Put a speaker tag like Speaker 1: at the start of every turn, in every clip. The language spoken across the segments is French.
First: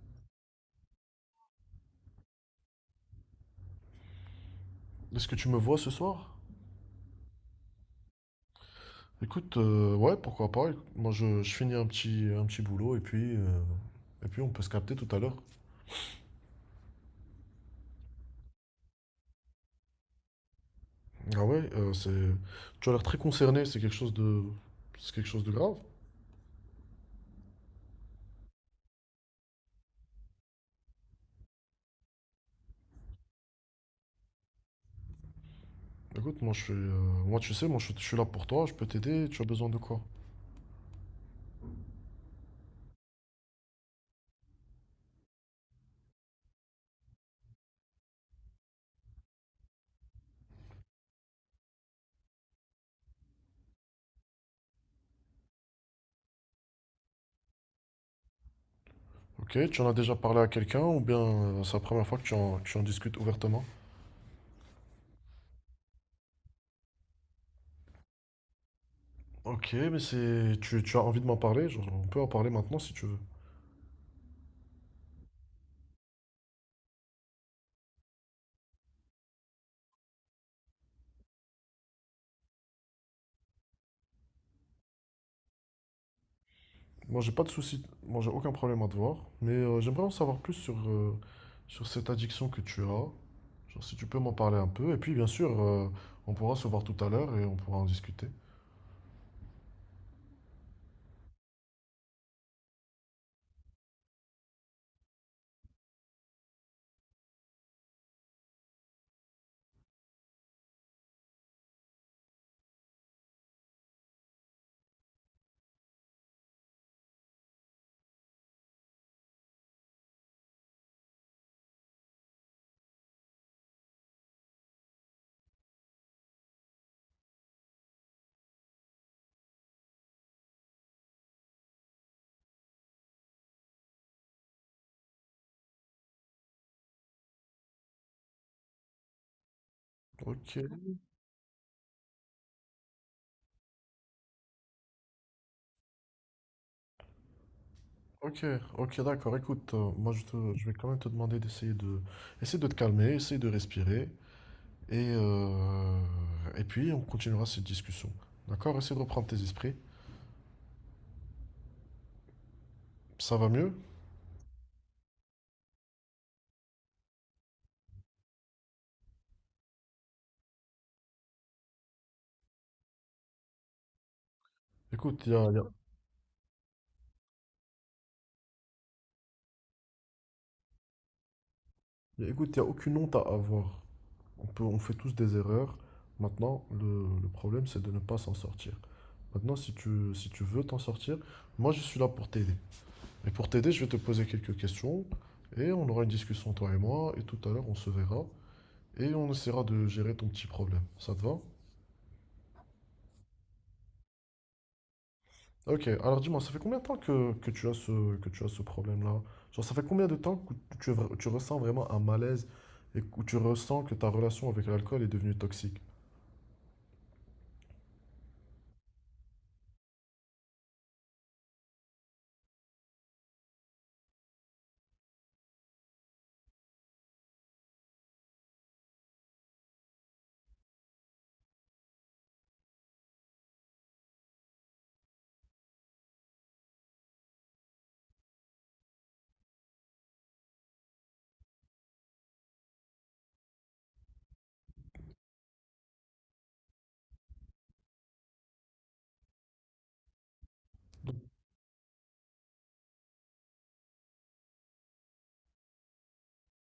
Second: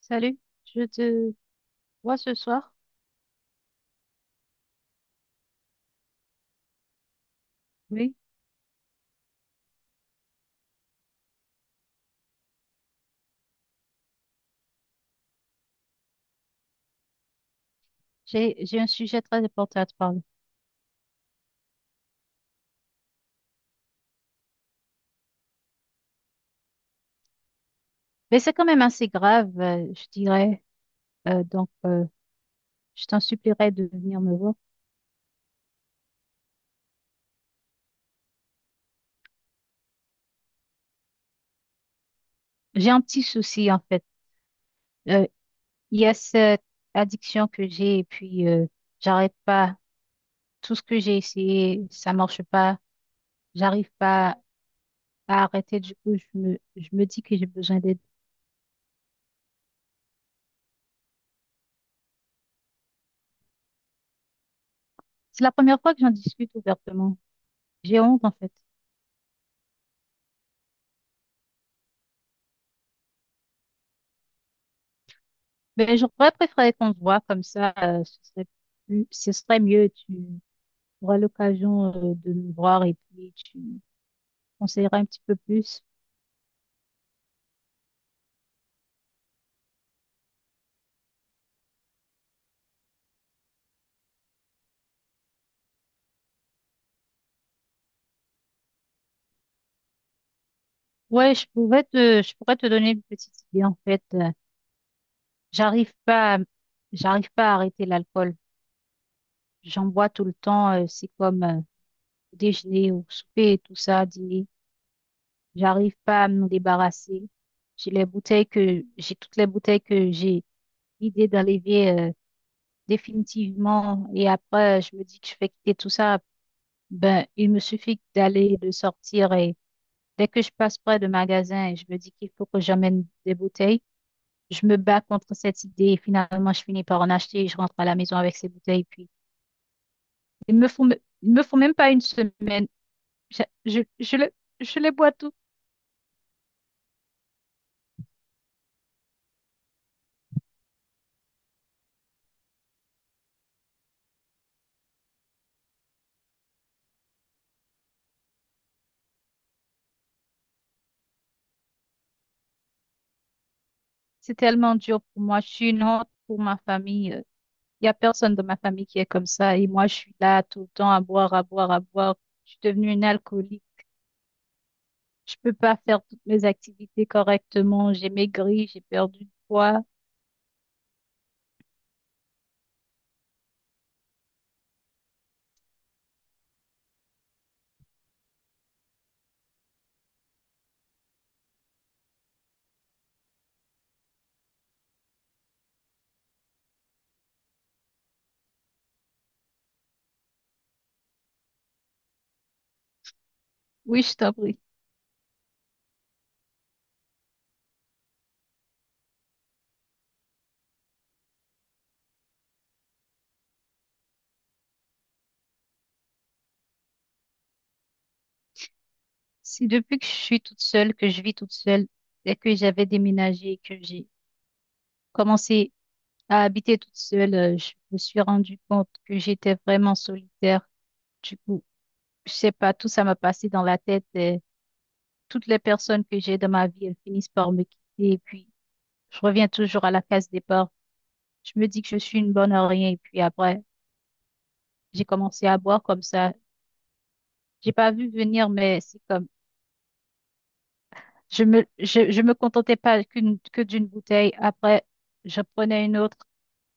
Speaker 1: Salut, je te vois ce soir.
Speaker 2: Est-ce que tu me vois ce soir?
Speaker 1: Oui,
Speaker 2: Écoute, ouais, pourquoi pas. Moi, je finis un petit boulot et puis on peut se capter tout à l'heure.
Speaker 1: j'ai un sujet très important à te parler.
Speaker 2: Ah ouais, c'est, tu as l'air très concerné, c'est quelque chose de, c'est quelque chose de grave.
Speaker 1: Mais c'est quand même assez grave, je dirais. Donc, je t'en supplierai de venir me voir.
Speaker 2: Écoute, moi, je suis, moi, tu sais, moi, je suis là pour toi, je peux t'aider, tu as besoin de quoi?
Speaker 1: J'ai un petit souci en fait. Euh, il y a cette addiction que j'ai et puis j'arrête pas. Tout ce que j'ai essayé, ça marche pas. J'arrive pas à arrêter. Du coup, je me dis que j'ai besoin d'aide.
Speaker 2: Ok, tu en as déjà parlé à quelqu'un ou bien c'est la première fois que tu en discutes ouvertement?
Speaker 1: C'est la première fois que j'en discute ouvertement. J'ai honte en fait.
Speaker 2: Ok, mais c'est, tu as envie de m'en parler, genre, on peut en parler maintenant si tu veux.
Speaker 1: Ben, j'aurais préféré qu'on se voit comme ça, ce serait ce serait mieux. Tu auras l'occasion, de nous voir et puis tu me conseilleras un petit peu plus.
Speaker 2: Moi, j'ai pas de souci, moi, j'ai aucun problème à te voir, mais j'aimerais en savoir plus sur, sur cette addiction que tu as. Genre, si tu peux m'en parler un peu, et puis bien sûr, on pourra se voir tout à l'heure et on pourra en discuter.
Speaker 1: Ouais, je pourrais te donner une petite idée en fait. J'arrive pas, à- j'arrive pas à arrêter l'alcool. J'en bois tout le temps. C'est comme déjeuner ou souper et tout ça, dîner. J'arrive pas à m'en débarrasser. J'ai toutes les bouteilles que j'ai vidées dans l'évier. Définitivement. Et après, je me dis que je vais quitter tout ça. Ben, il me suffit d'aller, de sortir. Et dès que je passe près de magasin et je me dis qu'il faut que j'amène des bouteilles, je me bats contre cette idée. Et finalement, je finis par en acheter et je rentre à la maison avec ces bouteilles. Puis,
Speaker 2: Ok,
Speaker 1: il me faut même pas une semaine. Je, je, je, les- je les bois toutes.
Speaker 2: ok, ok, d'accord. Écoute, moi, je vais quand même te demander d'essayer de, essayer de te calmer, essayer de respirer, et, euh, et puis on continuera cette discussion. D'accord? Essaye de reprendre tes esprits. Ça va mieux?
Speaker 1: C'est tellement dur pour moi. Je suis une honte pour ma famille. Il y a personne dans ma famille qui est comme ça. Et moi, je suis là tout le temps à boire, à boire, à boire. Je suis devenue une alcoolique.
Speaker 2: Écoute, il y
Speaker 1: Je
Speaker 2: a,
Speaker 1: peux
Speaker 2: y a-
Speaker 1: pas faire toutes mes activités correctement. J'ai maigri, j'ai perdu du poids.
Speaker 2: y a- écoute, y a aucune honte à avoir. On peut, on fait tous des erreurs. Maintenant, le problème, c'est de ne pas s'en sortir. Maintenant, si tu, si tu veux t'en sortir, moi, je suis là pour t'aider. Et pour t'aider, je vais te poser quelques questions et on aura une discussion, toi et moi. Et tout à l'heure, on se verra et on essaiera de gérer ton petit problème. Ça te va?
Speaker 1: Oui, je t'en prie.
Speaker 2: Ok, alors dis-moi, ça fait combien de temps que tu as ce, que tu as ce problème-là? Genre, ça fait combien de temps que tu, tu ressens vraiment un malaise et que tu ressens que ta relation avec l'alcool est devenue toxique?
Speaker 1: C'est depuis que je suis toute seule, que je vis toute seule, dès que j'avais déménagé que j'ai commencé à habiter toute seule, je me suis rendu compte que j'étais vraiment solitaire. Du coup, je sais pas, tout ça m'a passé dans la tête. Et toutes les personnes que j'ai dans ma vie, elles finissent par me quitter. Et puis, je reviens toujours à la case départ. Je me dis que je suis une bonne à rien. Et puis après, j'ai commencé à boire comme ça. J'ai pas vu venir, mais c'est comme je me contentais pas qu'une que d'une bouteille. Après, je prenais une autre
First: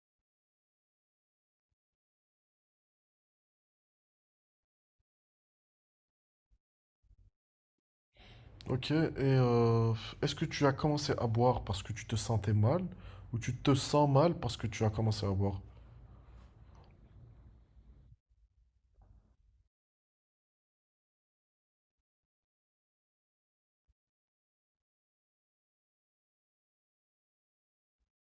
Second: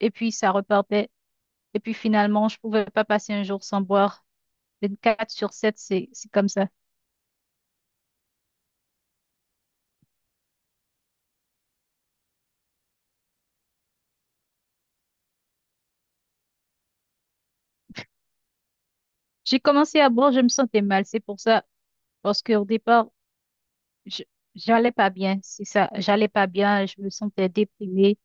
Speaker 1: et puis ça repartait. Et puis finalement, je pouvais pas passer un jour sans boire. Quatre sur 7 c'est comme ça.
Speaker 2: Ok, et est-ce que tu as commencé à boire parce que tu te sentais mal ou tu te sens mal parce que tu as commencé à boire?
Speaker 1: J'ai commencé à boire, je me sentais mal. C'est pour ça, parce qu'au départ, je- j'allais pas bien. C'est ça, j'allais pas bien. Je me sentais déprimée.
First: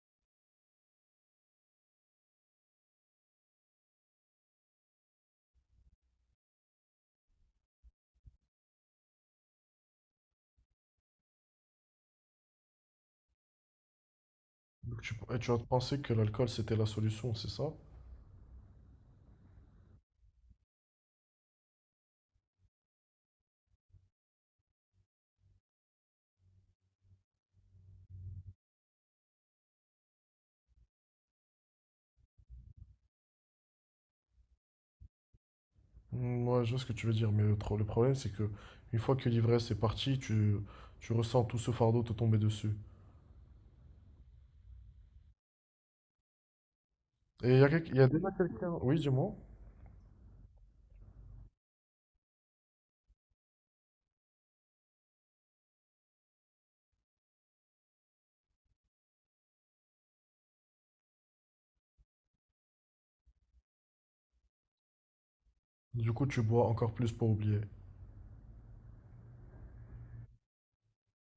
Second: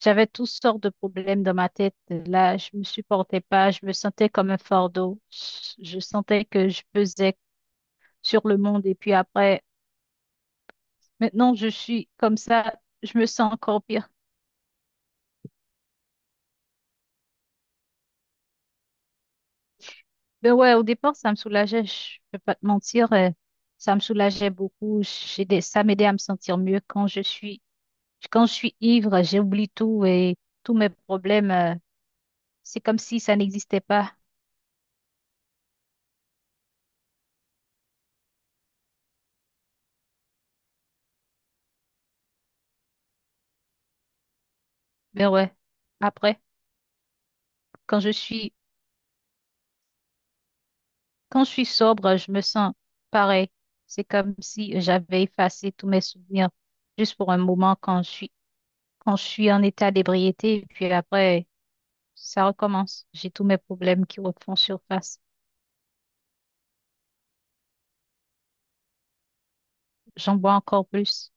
Speaker 1: J'avais toutes sortes de problèmes dans ma tête. Là, je me supportais pas. Je me sentais comme un fardeau. Je sentais que je pesais sur le monde. Et puis après, maintenant, je suis comme ça, je me sens encore pire.
Speaker 2: Donc tu, et tu as pensé que l'alcool c'était la solution, c'est ça?
Speaker 1: Ben ouais, au départ, ça me soulageait, je peux pas te mentir, ça me soulageait beaucoup. Ça m'aidait à me sentir mieux quand je suis ivre, j'oublie tout et tous mes problèmes, c'est comme si ça n'existait pas.
Speaker 2: Moi, je vois ce que tu veux dire, mais le problème c'est que une fois que l'ivresse est partie, tu ressens tout ce fardeau te tomber dessus.
Speaker 1: Ben ouais, après,
Speaker 2: Et il y
Speaker 1: quand
Speaker 2: a
Speaker 1: je
Speaker 2: déjà
Speaker 1: suis,
Speaker 2: quelqu'un, oui, dis-moi.
Speaker 1: quand je suis sobre, je me sens pareil. C'est comme si j'avais effacé tous mes souvenirs juste pour un moment quand je suis en état d'ébriété, et puis après, ça recommence. J'ai tous mes problèmes qui refont surface.
Speaker 2: Du coup, tu bois encore plus pour oublier.
Speaker 1: J'en bois encore plus.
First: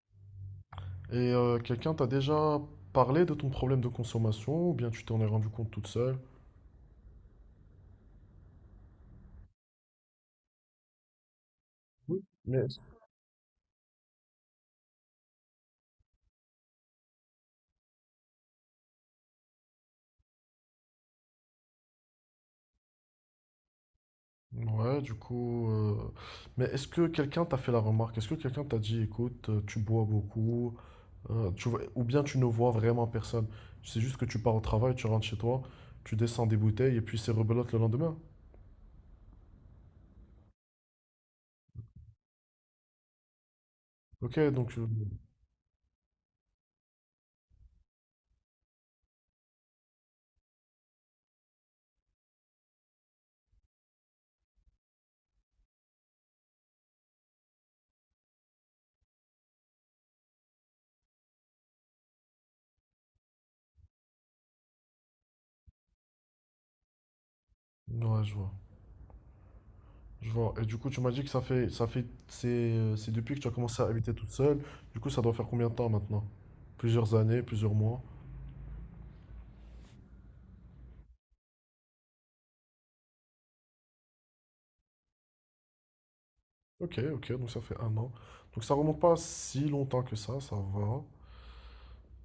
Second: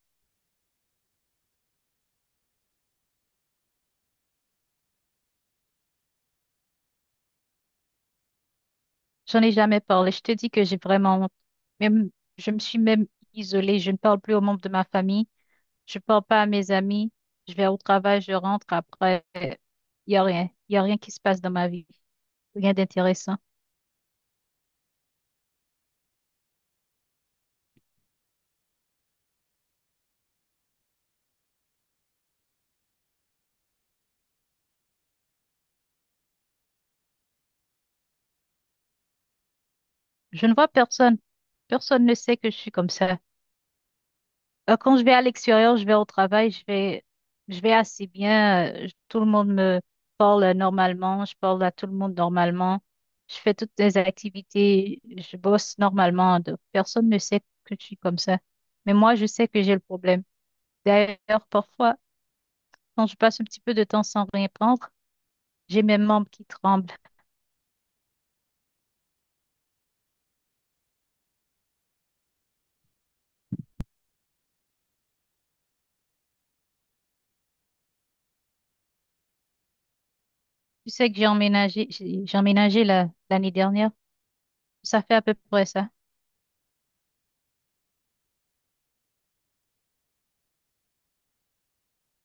Speaker 2: Et quelqu'un t'a déjà parlé de ton problème de consommation ou bien tu t'en es rendu compte toute seule?
Speaker 1: J'en ai jamais parlé. Je te dis que j'ai vraiment honte. Même,
Speaker 2: Oui.
Speaker 1: je me
Speaker 2: Mais
Speaker 1: suis même isolée. Je ne parle plus aux membres de ma famille. Je parle pas à mes amis. Je vais au travail, je rentre après. Il y a rien. Il y a rien qui se passe dans ma vie. Rien d'intéressant.
Speaker 2: ouais, du coup. Mais est-ce que quelqu'un t'a fait la remarque? Est-ce que quelqu'un t'a dit, écoute, tu bois beaucoup, ou bien tu ne vois vraiment personne? C'est juste que tu pars au travail, tu rentres chez toi, tu descends des bouteilles et puis c'est rebelote le lendemain.
Speaker 1: Je ne vois personne. Personne ne sait que je suis comme ça.
Speaker 2: Ok, donc.
Speaker 1: Quand je vais à l'extérieur, je vais au travail, je vais assez bien. Tout le monde me parle normalement, je parle à tout le monde normalement. Je fais toutes les activités, je bosse normalement. Donc personne ne sait que je suis comme ça. Mais moi, je sais que j'ai le problème. D'ailleurs, parfois, quand je passe un petit peu de temps sans rien prendre, j'ai mes membres qui tremblent.
Speaker 2: Ouais, je vois. Je vois. Et du coup, tu m'as dit que ça fait, c'est depuis que tu as commencé à habiter toute seule. Du coup, ça doit faire combien de temps maintenant? Plusieurs années, plusieurs mois.
Speaker 1: Tu sais que j'ai emménagé l'année dernière. Ça fait à peu près ça.
Speaker 2: Ok, ok, donc ça fait 1 an. Donc ça remonte pas si longtemps que ça va.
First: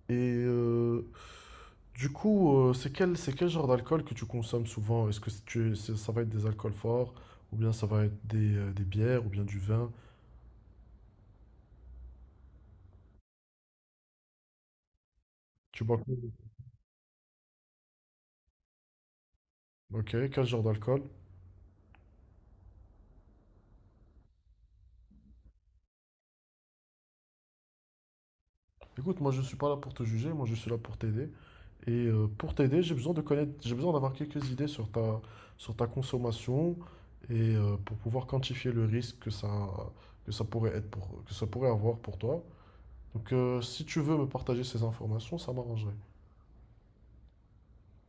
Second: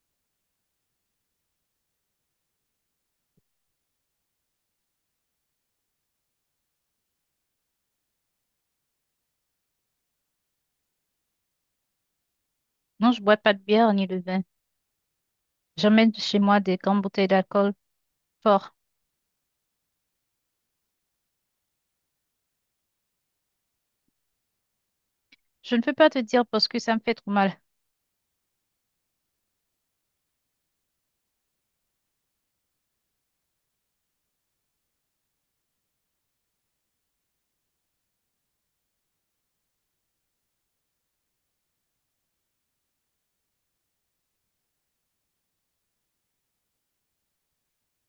Speaker 2: Et, euh, du coup, c'est quel genre d'alcool que tu consommes souvent? Est-ce que ça va être des alcools forts, ou bien ça va être des bières, ou bien du vin?
Speaker 1: Non, je bois pas de bière ni de vin.
Speaker 2: Tu bois
Speaker 1: J'emmène
Speaker 2: quoi?
Speaker 1: chez moi des grandes bouteilles d'alcool fort.
Speaker 2: Ok, quel genre d'alcool?
Speaker 1: Je ne peux pas te dire parce que ça me fait trop mal.
Speaker 2: Écoute, moi je suis pas là pour te juger, moi je suis là pour t'aider. Et pour t'aider, j'ai besoin de connaître, j'ai besoin d'avoir quelques idées sur ta consommation et pour pouvoir quantifier le risque que ça pourrait être pour, que ça pourrait avoir pour toi. Donc, si tu veux me partager ces informations, ça m'arrangerait.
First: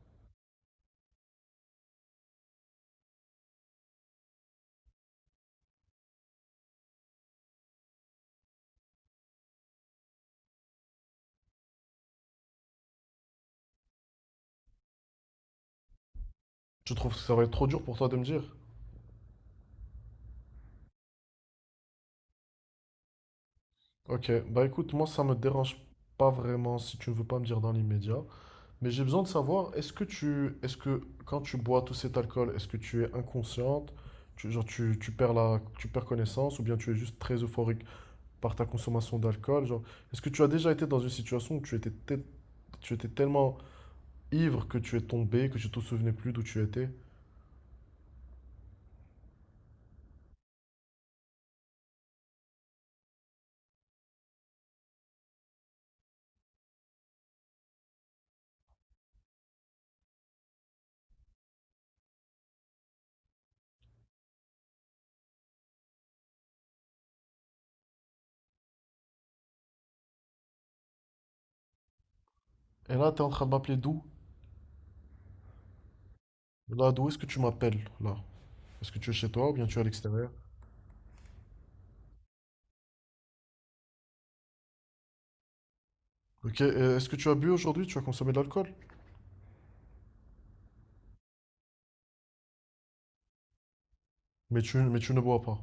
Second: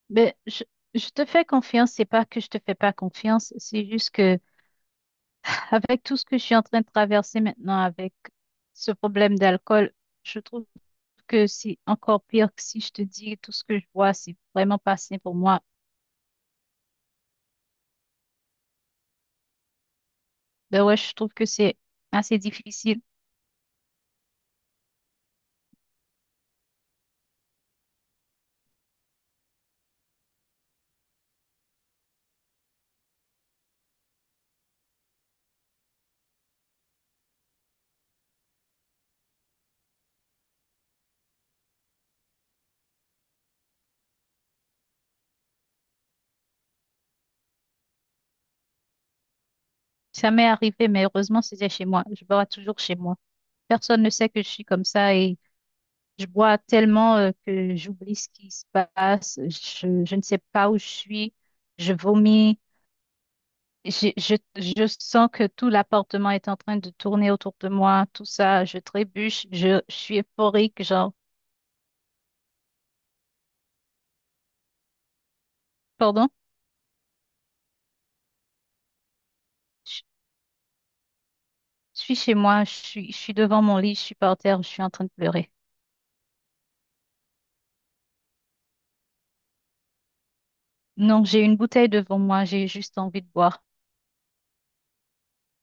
Speaker 1: Mais je te fais confiance, c'est pas que je te fais pas confiance, c'est juste que avec tout ce que je suis en train de traverser maintenant avec ce problème d'alcool, je trouve que c'est encore pire que si je te dis tout ce que je vois. C'est vraiment pas sain pour moi.
Speaker 2: Tu trouves que ça va être trop dur pour toi de me dire?
Speaker 1: Ben ouais, je trouve que c'est assez difficile.
Speaker 2: Ok, bah écoute, moi ça me dérange pas vraiment si tu ne veux pas me dire dans l'immédiat, mais j'ai besoin de savoir, est-ce que tu, est-ce que quand tu bois tout cet alcool, est-ce que tu es inconsciente, tu, genre tu, tu perds la, tu perds connaissance, ou bien tu es juste très euphorique par ta consommation d'alcool, genre, est-ce que tu as déjà été dans une situation où tu étais, tu étais tellement ivre que tu es tombé, que tu te souvenais plus d'où tu étais,
Speaker 1: Ça m'est arrivé, mais heureusement, c'était chez moi. Je bois toujours chez moi. Personne ne sait que je suis comme ça et je bois tellement que j'oublie ce qui se passe. Je ne sais pas où je suis. Je vomis. Je sens que tout l'appartement est en train de tourner autour de moi, tout ça, je trébuche, je suis euphorique, genre,
Speaker 2: et là tu es en train de m'appeler d'où?
Speaker 1: pardon,
Speaker 2: Là, d'où est-ce que tu m'appelles, là? Est-ce que tu es chez toi ou bien tu es à
Speaker 1: je,
Speaker 2: l'extérieur?
Speaker 1: je suis chez moi, je suis devant mon lit, je suis par terre, je suis en train de pleurer.
Speaker 2: Ok, et est-ce que tu as bu aujourd'hui? Tu as consommé de l'alcool?
Speaker 1: Non, j'ai une bouteille devant moi, j'ai juste envie de boire.
Speaker 2: Mais tu ne bois pas.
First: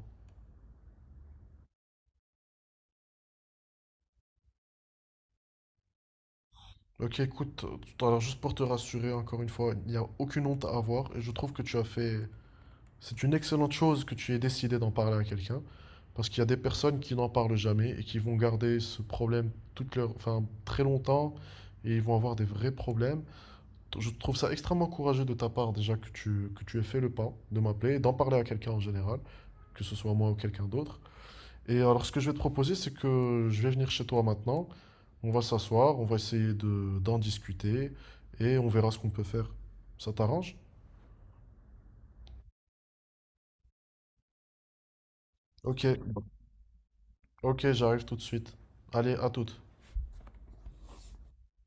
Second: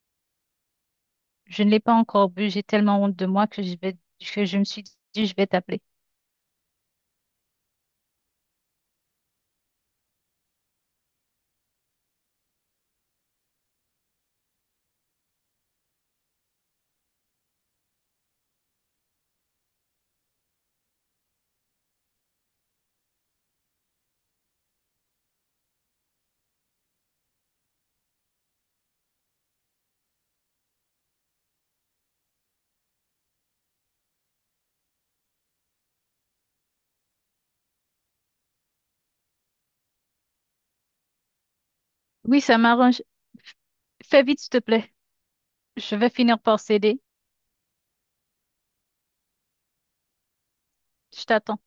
Speaker 1: Je ne l'ai pas encore bu, j'ai tellement honte de moi que que je me suis dit, je vais t'appeler.
Speaker 2: Ok, écoute, tout à l'heure, juste pour te rassurer, encore une fois, il n'y a aucune honte à avoir et je trouve que tu as fait... C'est une excellente chose que tu aies décidé d'en parler à quelqu'un parce qu'il y a des personnes qui n'en parlent jamais et qui vont garder ce problème toute leur... enfin, très longtemps et ils vont avoir des vrais problèmes. Je trouve ça extrêmement courageux de ta part déjà que tu aies fait le pas de m'appeler et d'en parler à quelqu'un en général, que ce soit moi ou quelqu'un d'autre. Et alors, ce que je vais te proposer, c'est que je vais venir chez toi maintenant. On va s'asseoir, on va essayer de d'en discuter et on verra ce qu'on peut faire. Ça t'arrange?
Speaker 1: Oui, ça m'arrange. Fais vite, s'il te plaît.
Speaker 2: Ok,
Speaker 1: Je vais finir par céder.
Speaker 2: ok, j'arrive tout de suite. Allez, à toute.
Speaker 1: Je t'attends.